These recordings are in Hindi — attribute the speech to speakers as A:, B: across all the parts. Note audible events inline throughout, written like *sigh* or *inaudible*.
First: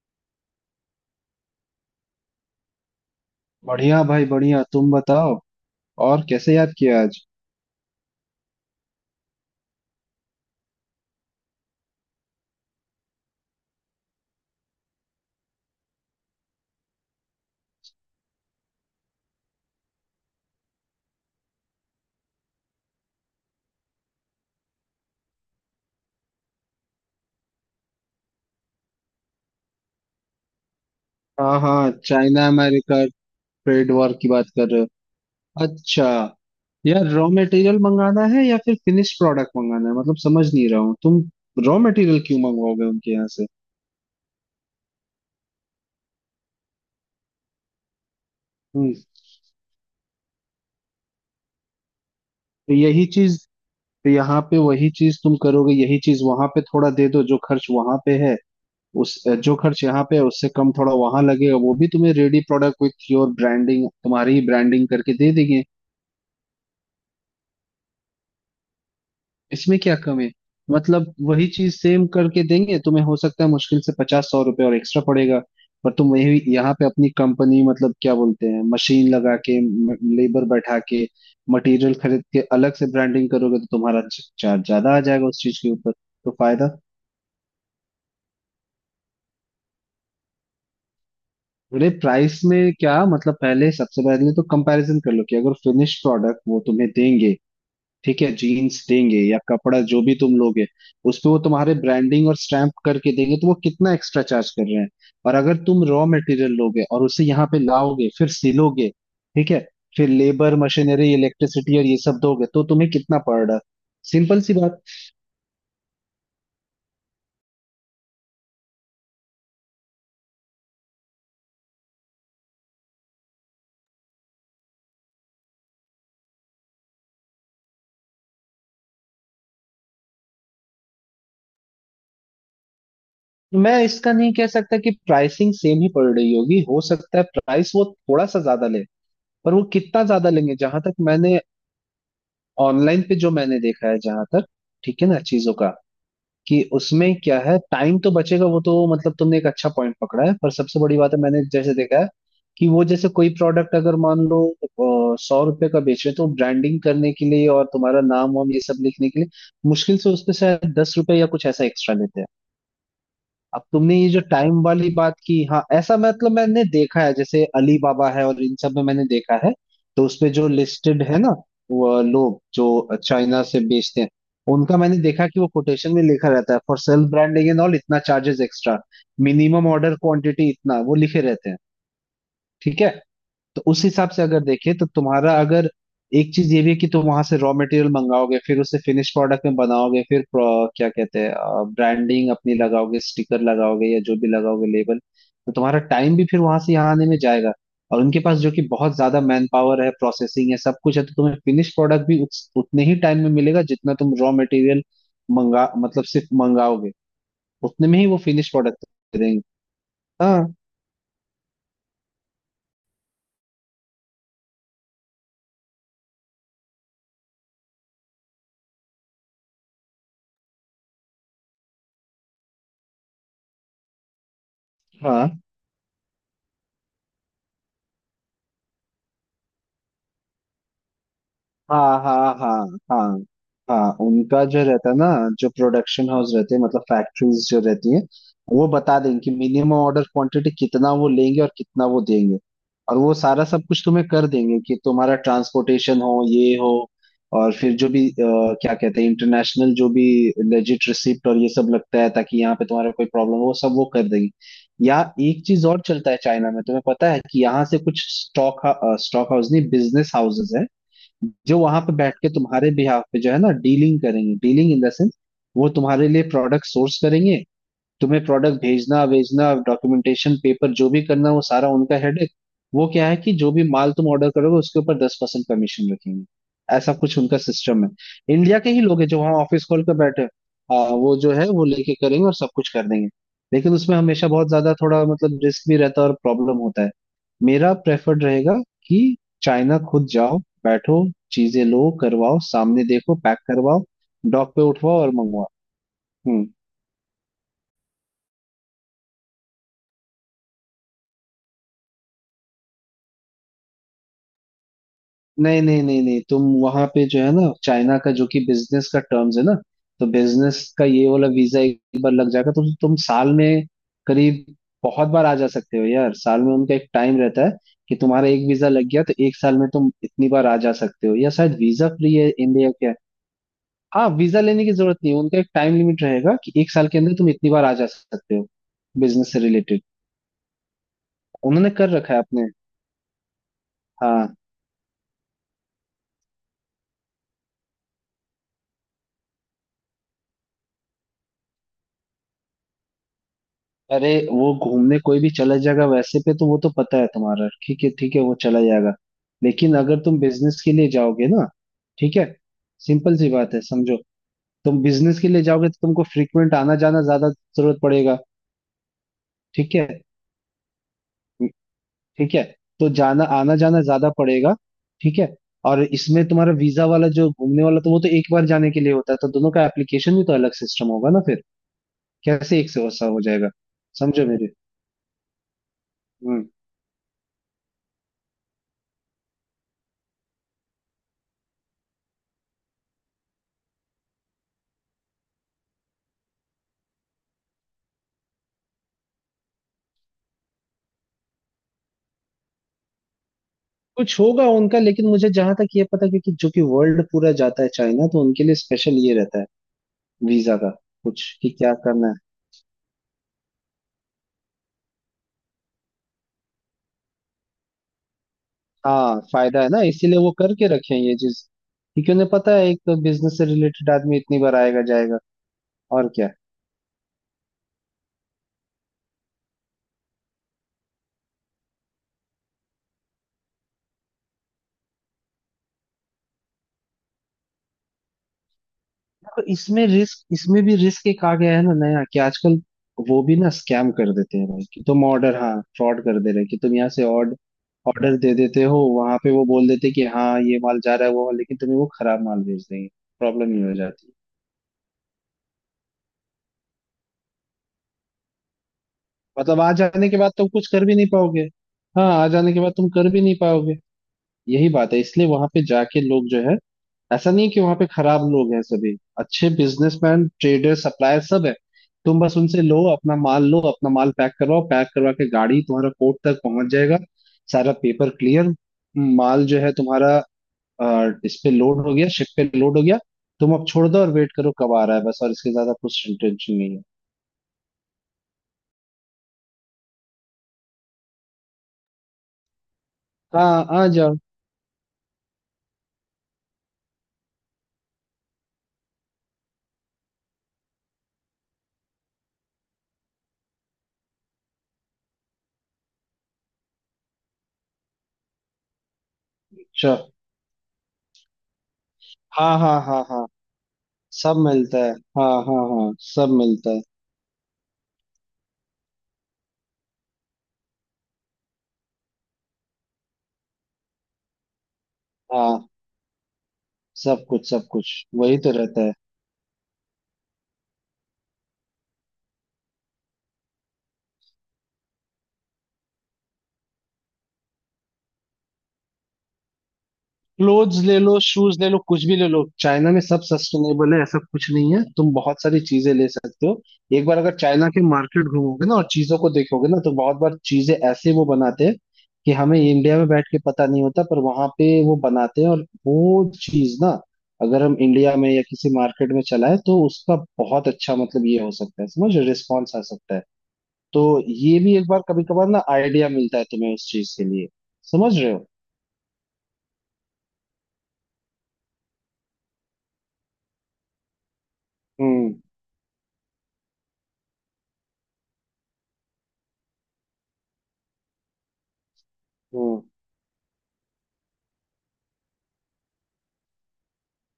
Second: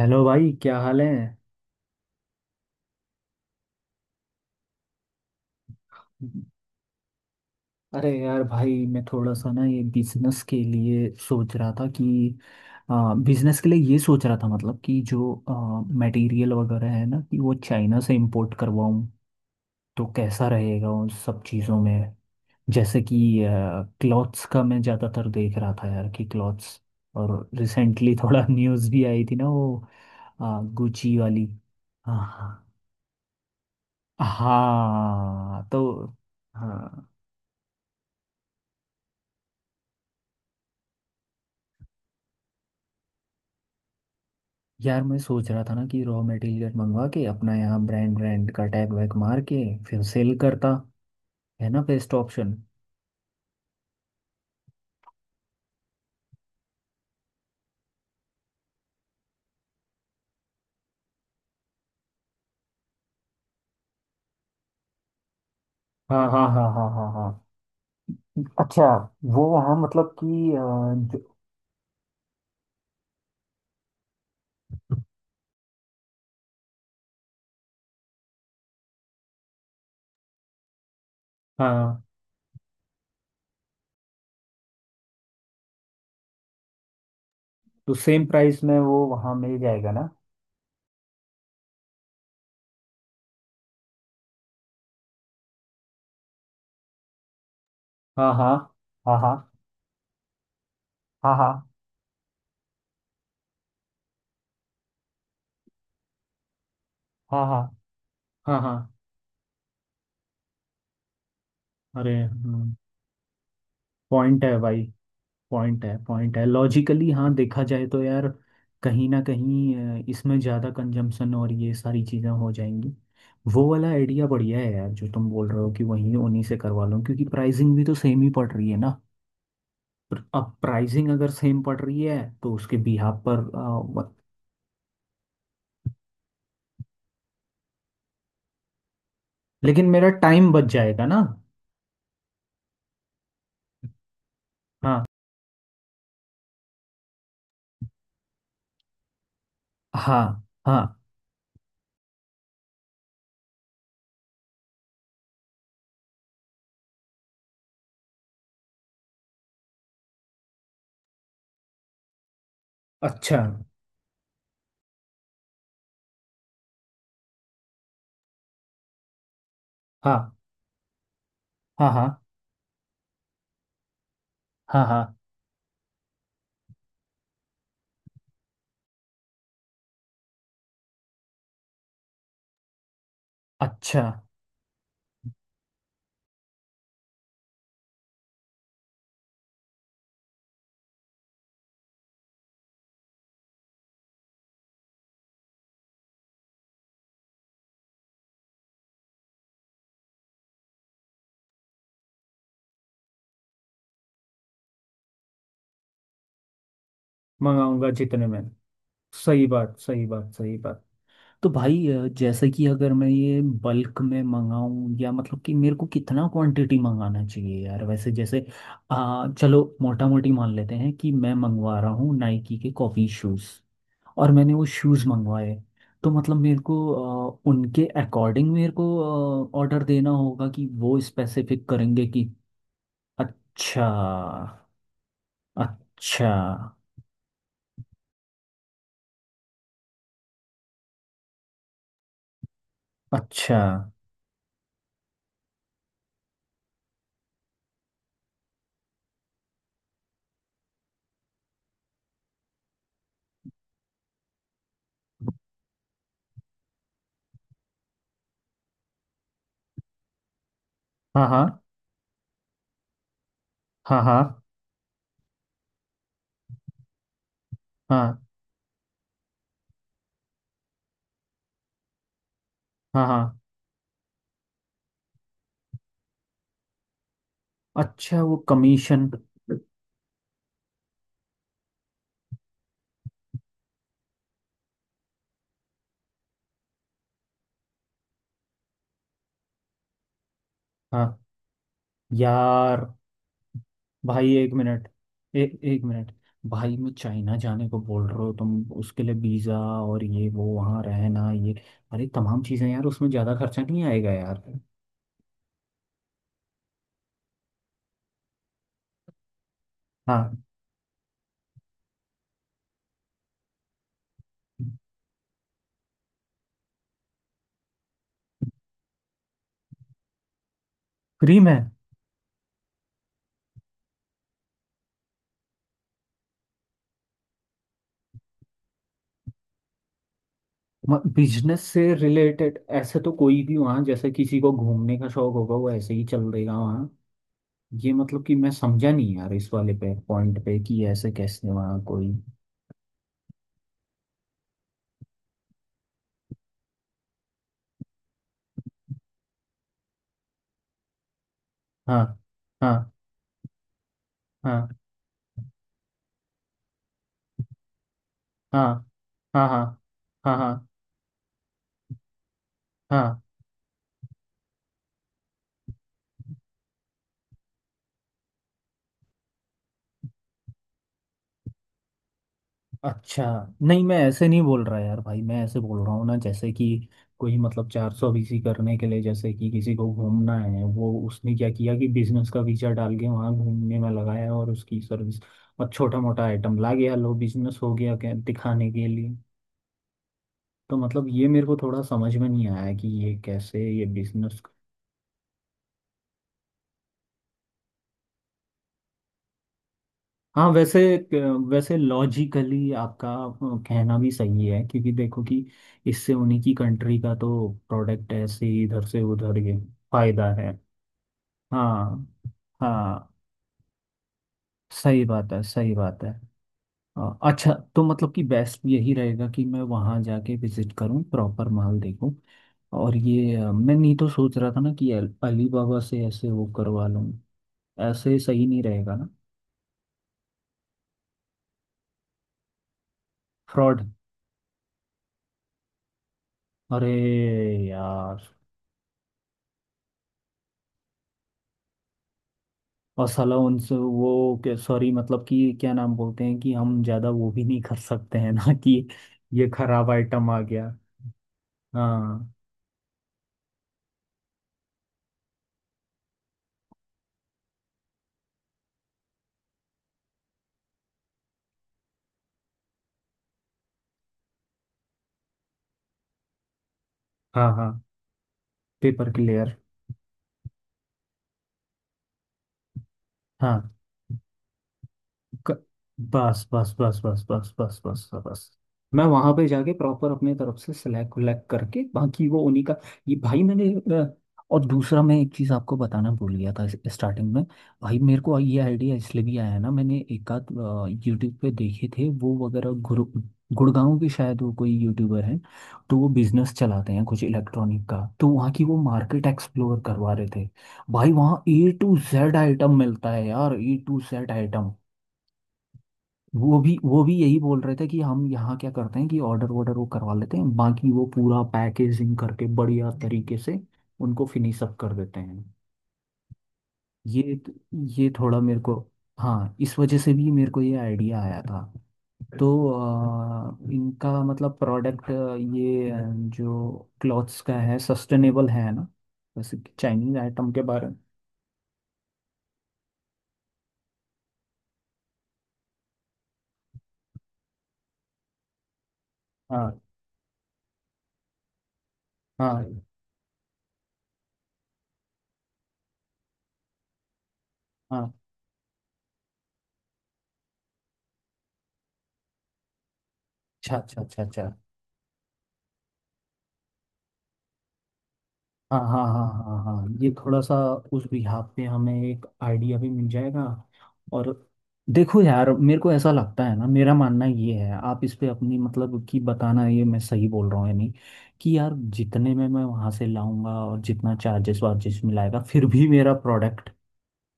A: हेलो भाई, क्या हाल है।
B: बढ़िया भाई बढ़िया। तुम बताओ और कैसे याद किया आज?
A: अरे यार भाई, मैं थोड़ा सा ना ये बिजनेस के लिए सोच रहा था कि बिजनेस के लिए ये सोच रहा था। मतलब कि जो मटेरियल वगैरह है ना, कि वो चाइना से इंपोर्ट करवाऊँ, तो कैसा रहेगा उन सब चीज़ों में। जैसे कि क्लॉथ्स का मैं ज़्यादातर देख रहा था यार, कि क्लॉथ्स। और रिसेंटली थोड़ा *laughs* न्यूज़ भी आई थी ना, वो गुची वाली।
B: हाँ हाँ, चाइना
A: हाँ
B: अमेरिका ट्रेड वॉर की बात कर रहे
A: हाँ,
B: हो।
A: तो
B: अच्छा। यार,
A: हाँ।
B: रॉ मटेरियल मंगाना है या फिर फिनिश प्रोडक्ट मंगाना है? मतलब समझ नहीं रहा हूँ तुम। रॉ मटेरियल क्यों मंगवाओगे उनके यहाँ से?
A: यार मैं सोच रहा था ना कि रॉ मटेरियल मंगवा के अपना यहाँ ब्रांड ब्रांड का टैग
B: हम्म।
A: वैग मार के फिर सेल करता। है ना, बेस्ट ऑप्शन।
B: तो यही चीज तो यहाँ पे वही चीज तुम करोगे, यही चीज वहां पे थोड़ा दे दो। जो खर्च वहां पे है उस जो खर्च यहाँ पे है उससे कम थोड़ा वहां लगेगा। वो भी तुम्हें ready product with your branding, तुम्हारी ही ब्रांडिंग करके दे देंगे।
A: हाँ हाँ हाँ हाँ हाँ हाँ, अच्छा। वो वहाँ
B: इसमें क्या
A: मतलब
B: कम है?
A: कि
B: मतलब
A: जो।
B: वही चीज सेम करके देंगे तुम्हें, हो सकता है मुश्किल से पचास सौ रुपए और एक्स्ट्रा पड़ेगा। पर तुम वही यहाँ पे अपनी कंपनी, मतलब क्या बोलते हैं, मशीन लगा के, लेबर बैठा के, मटेरियल
A: हाँ।
B: खरीद के अलग से ब्रांडिंग करोगे तो तुम्हारा चार्ज ज्यादा आ जाएगा उस चीज के ऊपर। तो फायदा?
A: तो सेम प्राइस में वो वहाँ मिल जाएगा ना।
B: अरे प्राइस में क्या मतलब? पहले सबसे पहले तो कंपैरिजन कर लो, कि अगर फिनिश प्रोडक्ट वो तुम्हें देंगे, ठीक है,
A: हाँ हाँ
B: जीन्स देंगे
A: हाँ हाँ
B: या कपड़ा जो भी तुम लोगे, उस पे
A: हाँ
B: वो
A: हाँ
B: तुम्हारे ब्रांडिंग और स्टैम्प करके देंगे तो वो कितना एक्स्ट्रा चार्ज कर रहे हैं। और अगर तुम रॉ मटेरियल लोगे और उसे
A: हाँ
B: यहाँ पे
A: हाँ
B: लाओगे, फिर
A: हाँ
B: सिलोगे,
A: हाँ।
B: ठीक है, फिर लेबर मशीनरी इलेक्ट्रिसिटी और ये
A: अरे
B: सब दोगे तो तुम्हें कितना पड़ रहा है? सिंपल
A: पॉइंट
B: सी
A: है
B: बात।
A: भाई। पॉइंट है, पॉइंट है। लॉजिकली हाँ, देखा जाए तो यार, कहीं ना कहीं इसमें ज़्यादा कंजम्पशन और ये सारी चीज़ें हो जाएंगी। वो वाला आइडिया बढ़िया है यार, जो तुम बोल रहे हो कि वहीं उन्हीं से करवा लो, क्योंकि प्राइसिंग भी तो सेम ही पड़ रही है ना। पर अब प्राइसिंग अगर सेम पड़ रही है, तो उसके बिहाफ पर
B: मैं
A: व-
B: इसका नहीं कह सकता कि प्राइसिंग सेम ही पड़ रही होगी, हो सकता है प्राइस वो थोड़ा सा ज्यादा ले। पर वो
A: लेकिन
B: कितना
A: मेरा
B: ज्यादा
A: टाइम
B: लेंगे,
A: बच
B: जहां तक
A: जाएगा ना।
B: मैंने ऑनलाइन पे जो मैंने देखा है, जहां तक, ठीक
A: हाँ
B: है ना, चीजों का, कि उसमें क्या है। टाइम तो बचेगा, वो तो मतलब तुमने एक अच्छा पॉइंट पकड़ा
A: हाँ
B: है, पर सबसे बड़ी
A: हाँ,
B: बात है मैंने जैसे देखा है कि वो जैसे कोई प्रोडक्ट अगर मान लो 100 रुपए का बेच रहे हो, तो ब्रांडिंग करने के लिए और तुम्हारा नाम वाम ये सब लिखने के लिए मुश्किल से उस पे शायद 10 रुपए या कुछ ऐसा एक्स्ट्रा लेते हैं।
A: अच्छा।
B: अब तुमने ये जो टाइम वाली बात की, हाँ ऐसा मतलब मैंने देखा है, जैसे अली बाबा है और इन सब में मैंने देखा है। तो उसमें
A: हाँ
B: जो लिस्टेड है ना,
A: हाँ
B: वो
A: हाँ
B: लोग जो चाइना से बेचते हैं, उनका
A: हाँ
B: मैंने
A: हाँ,
B: देखा कि वो कोटेशन में लिखा रहता है, for self branding and all इतना charges extra, minimum order quantity इतना, वो लिखे रहते हैं। ठीक है। तो उस
A: अच्छा।
B: हिसाब से अगर देखें तो तुम्हारा अगर, एक चीज ये भी है कि तुम वहां से रॉ मटेरियल मंगाओगे फिर उसे फिनिश प्रोडक्ट में बनाओगे फिर क्या कहते हैं, ब्रांडिंग अपनी लगाओगे स्टिकर लगाओगे या जो भी लगाओगे लेबल, तो तुम्हारा टाइम भी फिर वहां से यहाँ आने में जाएगा। और उनके पास जो कि बहुत ज्यादा मैन पावर है, प्रोसेसिंग है, सब कुछ है, तो तुम्हें फिनिश प्रोडक्ट भी उतने ही टाइम में मिलेगा जितना तुम रॉ मटेरियल मंगा मतलब सिर्फ मंगाओगे, उतने
A: मंगाऊंगा
B: में ही वो
A: जितने में।
B: फिनिश प्रोडक्ट देंगे।
A: सही बात, सही बात,
B: हाँ
A: सही बात। तो भाई जैसे कि अगर मैं ये बल्क में मंगाऊं, या मतलब कि मेरे को कितना क्वांटिटी मंगाना चाहिए यार, वैसे जैसे चलो मोटा मोटी मान लेते हैं कि मैं मंगवा रहा हूँ नाइकी के कॉफ़ी शूज़, और मैंने वो शूज़
B: हाँ
A: मंगवाए, तो मतलब मेरे को उनके अकॉर्डिंग मेरे को ऑर्डर देना होगा, कि वो स्पेसिफिक
B: हाँ
A: करेंगे कि।
B: हाँ हाँ हाँ हाँ। उनका
A: अच्छा,
B: जो रहता है ना, जो प्रोडक्शन
A: अच्छा,
B: हाउस रहते हैं, मतलब फैक्ट्रीज जो रहती हैं, वो बता देंगे कि मिनिमम ऑर्डर क्वांटिटी कितना वो लेंगे और कितना वो देंगे, और वो सारा
A: अच्छा।
B: सब कुछ तुम्हें कर देंगे, कि तुम्हारा ट्रांसपोर्टेशन हो, ये हो, और फिर जो भी क्या कहते हैं इंटरनेशनल जो भी लेजिट रिसिप्ट और ये सब लगता है ताकि यहाँ पे तुम्हारा कोई प्रॉब्लम हो, वो सब वो कर देंगे। या एक चीज और चलता है चाइना में, तुम्हें पता है कि यहाँ से कुछ स्टॉक स्टॉक हाउस नहीं, बिजनेस हाउसेज
A: हाँ हाँ
B: जो वहां पे बैठ के तुम्हारे बिहाफ पे जो है ना
A: हाँ
B: डीलिंग
A: हाँ
B: करेंगे, डीलिंग इन द सेंस वो तुम्हारे लिए प्रोडक्ट सोर्स करेंगे,
A: हाँ
B: तुम्हें प्रोडक्ट भेजना भेजना डॉक्यूमेंटेशन पेपर जो भी करना वो सारा उनका हेडेक। वो
A: हाँ
B: क्या है
A: हाँ,
B: कि जो भी माल तुम ऑर्डर करोगे उसके ऊपर 10% कमीशन रखेंगे, ऐसा कुछ उनका सिस्टम है।
A: अच्छा। वो
B: इंडिया के ही लोग
A: कमीशन।
B: हैं जो वहाँ ऑफिस खोल कर बैठे हैं। वो जो है वो लेके करेंगे और सब कुछ कर देंगे। लेकिन उसमें हमेशा बहुत ज्यादा थोड़ा मतलब रिस्क भी रहता है और प्रॉब्लम होता है। मेरा प्रेफर्ड रहेगा कि चाइना खुद जाओ, बैठो,
A: हाँ
B: चीजें लो, करवाओ, सामने
A: यार
B: देखो, पैक करवाओ,
A: भाई, एक
B: डॉक पे
A: मिनट।
B: उठवाओ और मंगवाओ।
A: एक मिनट।
B: हम्म।
A: भाई मैं चाइना जाने को बोल रहे हो तुम, उसके लिए वीज़ा और ये वो वहाँ रहना, ये अरे तमाम चीज़ें यार, उसमें ज़्यादा खर्चा नहीं आएगा यार।
B: नहीं नहीं नहीं नहीं, तुम वहां पे जो है ना, चाइना का जो कि बिजनेस का टर्म्स है ना, तो
A: हाँ,
B: बिजनेस का ये वाला वीजा एक बार लग जाएगा तो तुम साल में करीब बहुत बार आ जा सकते हो यार। साल में उनका एक टाइम रहता है कि तुम्हारा एक वीजा लग गया तो एक साल में तुम इतनी बार आ जा सकते हो, या
A: फ्री
B: शायद
A: में।
B: वीजा फ्री है इंडिया क्या है। हाँ, वीजा लेने की जरूरत नहीं है, उनका एक टाइम लिमिट रहेगा कि एक साल के अंदर तुम इतनी बार आ जा सकते हो, बिजनेस से रिलेटेड।
A: बिजनेस
B: उन्होंने
A: से
B: कर रखा है अपने।
A: रिलेटेड ऐसे तो कोई भी वहाँ, जैसे
B: हाँ।
A: किसी को घूमने का शौक होगा वो ऐसे ही चल देगा वहाँ। ये मतलब कि मैं समझा नहीं यार, इस वाले पे पॉइंट पे कि ऐसे कैसे वहाँ कोई।
B: अरे वो घूमने कोई भी चला जाएगा वैसे पे, तो वो तो पता है तुम्हारा, ठीक है वो चला जाएगा। लेकिन अगर तुम बिजनेस के लिए जाओगे ना,
A: हाँ
B: ठीक है,
A: हाँ
B: सिंपल सी बात है समझो।
A: हाँ
B: तुम बिजनेस के लिए जाओगे तो तुमको फ्रीक्वेंट आना जाना ज्यादा जरूरत पड़ेगा।
A: हाँ हाँ हाँ
B: ठीक है।
A: हाँ हाँ हाँ।
B: ठीक है। तो
A: हाँ,
B: जाना आना जाना ज्यादा पड़ेगा। ठीक है। और इसमें तुम्हारा वीजा वाला जो घूमने वाला तो वो तो एक बार जाने के लिए होता है, तो दोनों का एप्लीकेशन भी तो अलग सिस्टम होगा ना फिर, कैसे एक से वैसा हो
A: अच्छा।
B: जाएगा?
A: नहीं मैं ऐसे
B: समझो
A: नहीं
B: मेरे।
A: बोल रहा यार भाई, मैं ऐसे बोल रहा हूँ ना
B: हम्म।
A: जैसे कि कोई मतलब चार सौ बीसी करने के लिए, जैसे कि किसी को घूमना है, वो उसने क्या किया कि बिजनेस का वीजा डाल के वहाँ घूमने में लगाया, और उसकी सर्विस और छोटा मोटा आइटम ला गया, लो बिजनेस हो गया, क्या दिखाने के लिए। तो मतलब ये मेरे को थोड़ा समझ में नहीं आया कि ये कैसे ये
B: कुछ
A: बिजनेस।
B: होगा उनका, लेकिन मुझे जहां तक ये पता है, क्योंकि जो कि वर्ल्ड पूरा जाता है चाइना, तो उनके लिए स्पेशल ये रहता है
A: हाँ
B: वीजा का
A: वैसे।
B: कुछ, कि क्या
A: वैसे
B: करना है।
A: लॉजिकली आपका कहना भी सही है, क्योंकि देखो कि इससे उन्हीं की कंट्री का तो प्रोडक्ट ऐसे ही इधर से
B: हाँ,
A: उधर ये
B: फायदा है ना, इसीलिए
A: फायदा
B: वो
A: है।
B: करके रखे हैं ये चीज,
A: हाँ
B: क्योंकि उन्हें पता है एक तो
A: हाँ,
B: बिजनेस से रिलेटेड आदमी इतनी बार आएगा
A: सही
B: जाएगा
A: बात है, सही बात
B: और
A: है।
B: क्या।
A: अच्छा तो मतलब कि बेस्ट यही रहेगा कि मैं वहाँ जाके विजिट करूँ, प्रॉपर माल देखूँ। और ये मैं नहीं तो सोच रहा था ना कि अलीबाबा से ऐसे वो करवा लूँ, ऐसे सही नहीं रहेगा ना।
B: तो इसमें भी रिस्क एक आ गया है ना नया, कि आजकल वो भी ना
A: फ्रॉड,
B: स्कैम कर देते हैं भाई, कि तुम ऑर्डर, हाँ फ्रॉड कर दे रहे हैं, कि तुम
A: अरे
B: यहाँ से ऑर्डर
A: यार।
B: दे देते हो, वहां पे वो बोल देते हैं कि हाँ ये माल जा रहा है वो माल, लेकिन तुम्हें वो खराब माल भेज देंगे,
A: और साला
B: प्रॉब्लम ही हो
A: उनसे
B: जाती है।
A: वो सॉरी, मतलब कि क्या नाम बोलते हैं कि हम ज्यादा वो भी नहीं कर सकते हैं *laughs* ना कि ये
B: मतलब आ
A: खराब
B: जाने के
A: आइटम
B: बाद
A: आ
B: तुम कुछ
A: गया।
B: कर भी नहीं पाओगे। हाँ, आ
A: हाँ
B: जाने के बाद तुम कर भी नहीं पाओगे। यही बात है, इसलिए वहां पे जाके लोग जो है, ऐसा नहीं है कि वहां पे खराब लोग हैं, सभी अच्छे बिजनेसमैन ट्रेडर सप्लायर सब है। तुम बस उनसे लो अपना माल, लो अपना माल पैक करवाओ, पैक करवा के गाड़ी तुम्हारा कोर्ट तक पहुंच जाएगा,
A: हाँ हाँ,
B: सारा पेपर क्लियर,
A: पेपर
B: माल
A: क्लियर।
B: जो है तुम्हारा इस पे लोड हो गया, शिप पे लोड हो गया, तुम अब
A: हाँ,
B: छोड़ दो और वेट करो कब आ रहा है बस, और इसके
A: क-
B: ज्यादा कुछ
A: बस
B: टेंशन
A: बस
B: नहीं है।
A: बस बस बस बस बस बस, मैं वहां पे जाके प्रॉपर अपने तरफ से सिलेक्ट विलेक्ट करके बाकी वो उन्हीं का। ये भाई
B: हाँ
A: मैंने
B: आ
A: अ,
B: जाओ।
A: और दूसरा मैं एक चीज आपको बताना भूल गया था स्टार्टिंग में। भाई मेरे को ये आइडिया इसलिए भी आया है ना, मैंने एक आध यूट्यूब पे देखे थे वो वगैरह, गुरु गुड़गांव के शायद, वो कोई यूट्यूबर है। तो वो बिजनेस चलाते हैं कुछ इलेक्ट्रॉनिक का, तो वहाँ की वो मार्केट एक्सप्लोर करवा
B: चलो।
A: रहे थे। भाई वहाँ ए टू जेड
B: हाँ
A: आइटम
B: हाँ हाँ
A: मिलता है
B: हाँ
A: यार, ए टू जेड
B: सब
A: आइटम।
B: मिलता है। हाँ हाँ हाँ सब
A: वो
B: मिलता
A: भी,
B: है।
A: वो भी यही बोल रहे थे कि हम यहाँ क्या करते हैं कि ऑर्डर वॉर्डर वो करवा लेते हैं, बाकी वो पूरा पैकेजिंग करके बढ़िया तरीके से उनको फिनिश अप कर देते हैं।
B: हाँ, सब
A: ये
B: कुछ सब कुछ,
A: ये
B: वही
A: थोड़ा
B: तो
A: मेरे को,
B: रहता है।
A: हाँ इस वजह से भी मेरे को ये आइडिया आया था। तो इनका मतलब प्रोडक्ट, ये जो क्लॉथ्स का है सस्टेनेबल है ना, जैसे चाइनीज आइटम के
B: क्लोथ्स
A: बारे में।
B: ले लो, शूज ले लो, कुछ भी ले लो, चाइना में सब सस्टेनेबल है ऐसा कुछ नहीं है, तुम बहुत सारी चीजें ले सकते हो। एक बार अगर चाइना के मार्केट घूमोगे ना और चीजों को देखोगे
A: हाँ
B: ना, तो बहुत बार चीजें ऐसे वो बनाते हैं कि हमें
A: हाँ
B: इंडिया में बैठ के पता नहीं होता, पर वहां पे वो बनाते हैं, और वो चीज ना अगर हम
A: हाँ,
B: इंडिया में या किसी मार्केट में चलाएं तो उसका बहुत अच्छा मतलब ये हो सकता है, समझ रिस्पॉन्स आ सकता है।
A: अच्छा अच्छा
B: तो
A: अच्छा अच्छा।
B: ये भी एक बार कभी कभार ना आइडिया मिलता है तुम्हें उस चीज के लिए, समझ रहे हो?
A: हाँ हाँ हाँ हाँ हाँ, ये थोड़ा सा उस बिहाफ पे हमें एक आइडिया भी मिल जाएगा। और देखो
B: हम्म।
A: यार, मेरे को ऐसा लगता है ना, मेरा मानना ये है, आप इस पे अपनी मतलब कि बताना, ये मैं सही बोल रहा हूँ या नहीं, कि यार जितने में मैं
B: हम्म।
A: वहाँ से लाऊंगा और जितना चार्जेस वार्जेस मिलाएगा, फिर भी मेरा प्रोडक्ट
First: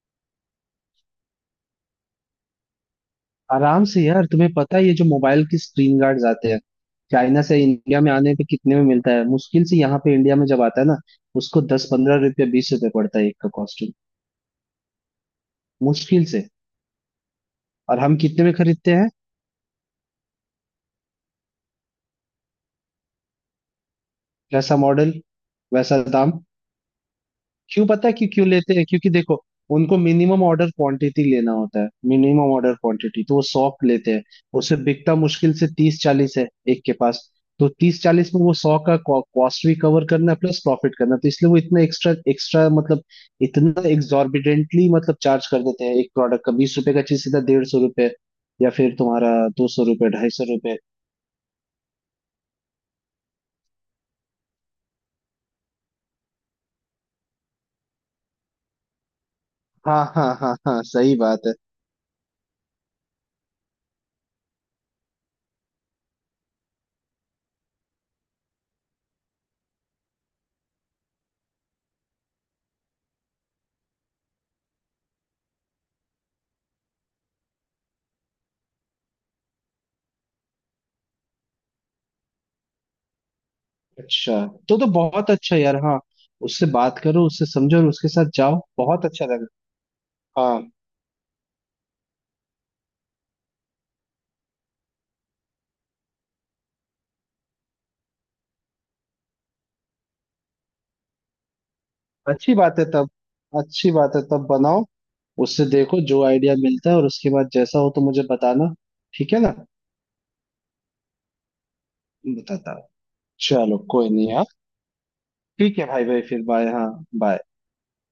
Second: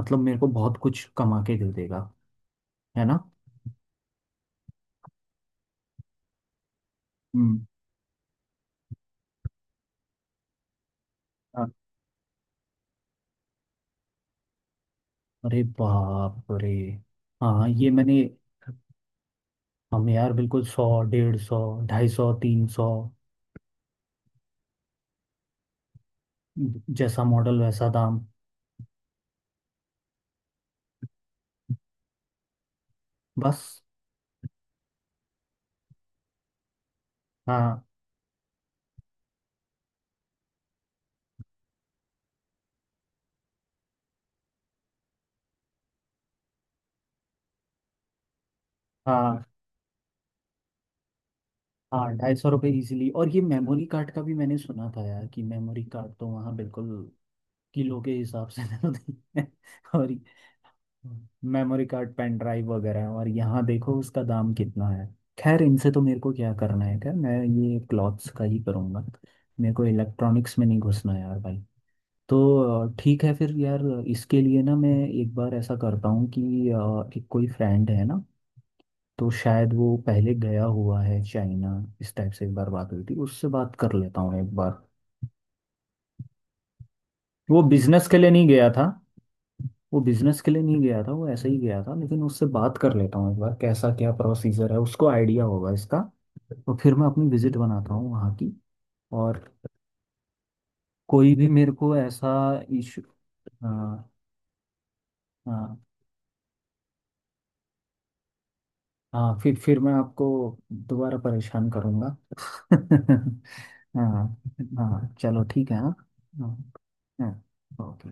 A: मतलब मेरे को बहुत कुछ कमा के दे देगा, है ना।
B: आराम से यार। तुम्हें पता है ये जो मोबाइल की स्क्रीन गार्ड्स आते हैं चाइना से
A: हम्म।
B: इंडिया में आने पे कितने में मिलता है? मुश्किल से, यहाँ पे इंडिया में जब आता है ना, उसको
A: हाँ,
B: 10-15 रुपया 20 रुपये पड़ता है एक का कॉस्ट्यूम,
A: अरे
B: मुश्किल से।
A: बाप रे। हाँ, ये
B: और हम
A: मैंने,
B: कितने में खरीदते हैं?
A: हम यार बिल्कुल 100, 150, 250, 300,
B: जैसा मॉडल वैसा दाम।
A: जैसा मॉडल
B: क्यों
A: वैसा
B: पता है
A: दाम।
B: क्यों क्यों लेते हैं? क्योंकि देखो, उनको मिनिमम ऑर्डर क्वांटिटी लेना होता है, मिनिमम ऑर्डर क्वांटिटी तो वो सौ
A: बस।
B: लेते हैं उसे बिकता मुश्किल से 30-40 है एक के पास, तो
A: हाँ
B: 30-40 में वो 100 का कॉस्ट भी कवर करना है प्लस प्रॉफिट करना है। तो इसलिए वो इतना एक्स्ट्रा एक्स्ट्रा मतलब इतना एग्जॉर्बिडेंटली मतलब चार्ज कर देते हैं, एक प्रोडक्ट का 20 रुपए का चीज सीधा 150 रुपए या फिर तुम्हारा
A: हाँ
B: 200 रुपए 250 रुपए।
A: हाँ, ₹250 ईजिली। और ये मेमोरी कार्ड का भी मैंने सुना था यार, कि मेमोरी कार्ड तो वहाँ बिल्कुल किलो के हिसाब से मिलते हैं। *laughs*
B: हाँ
A: और
B: हाँ हाँ हाँ सही बात है।
A: मेमोरी कार्ड, पेन ड्राइव वगैरह, और यहाँ देखो उसका दाम कितना है। खैर, इनसे तो मेरे को क्या करना है, क्या मैं ये क्लॉथ्स का ही करूँगा, मेरे को इलेक्ट्रॉनिक्स में नहीं घुसना यार भाई। तो ठीक है फिर यार, इसके लिए ना मैं एक बार ऐसा करता हूँ कि एक कोई फ्रेंड है ना, तो शायद वो पहले गया हुआ है चाइना, इस टाइप से एक बार बात हुई थी, उससे बात कर लेता हूँ
B: अच्छा
A: एक
B: तो
A: बार।
B: बहुत अच्छा यार। हाँ उससे बात करो, उससे
A: वो
B: समझो और
A: बिजनेस
B: उसके
A: के लिए
B: साथ
A: नहीं
B: जाओ,
A: गया था,
B: बहुत अच्छा लगा।
A: वो बिजनेस के
B: हाँ
A: लिए नहीं गया था, वो ऐसे ही गया था, लेकिन उससे बात कर लेता हूँ एक बार कैसा क्या प्रोसीजर है, उसको आइडिया होगा इसका। तो फिर मैं अपनी विजिट बनाता हूँ वहाँ की, और कोई भी मेरे को ऐसा
B: अच्छी बात है
A: इशू।
B: तब। अच्छी
A: हाँ
B: बात है तब बनाओ। उससे
A: हाँ
B: देखो जो आइडिया मिलता है और उसके बाद जैसा हो तो मुझे बताना। ठीक
A: हाँ,
B: है
A: फिर
B: ना?
A: फिर मैं आपको दोबारा परेशान करूँगा।
B: बताता हूँ। चलो
A: *laughs*
B: कोई नहीं
A: हाँ
B: हाँ।
A: हाँ, चलो ठीक है,
B: ठीक है
A: हाँ
B: भाई भाई, फिर बाय हाँ।
A: हाँ,
B: बाय।
A: ओके।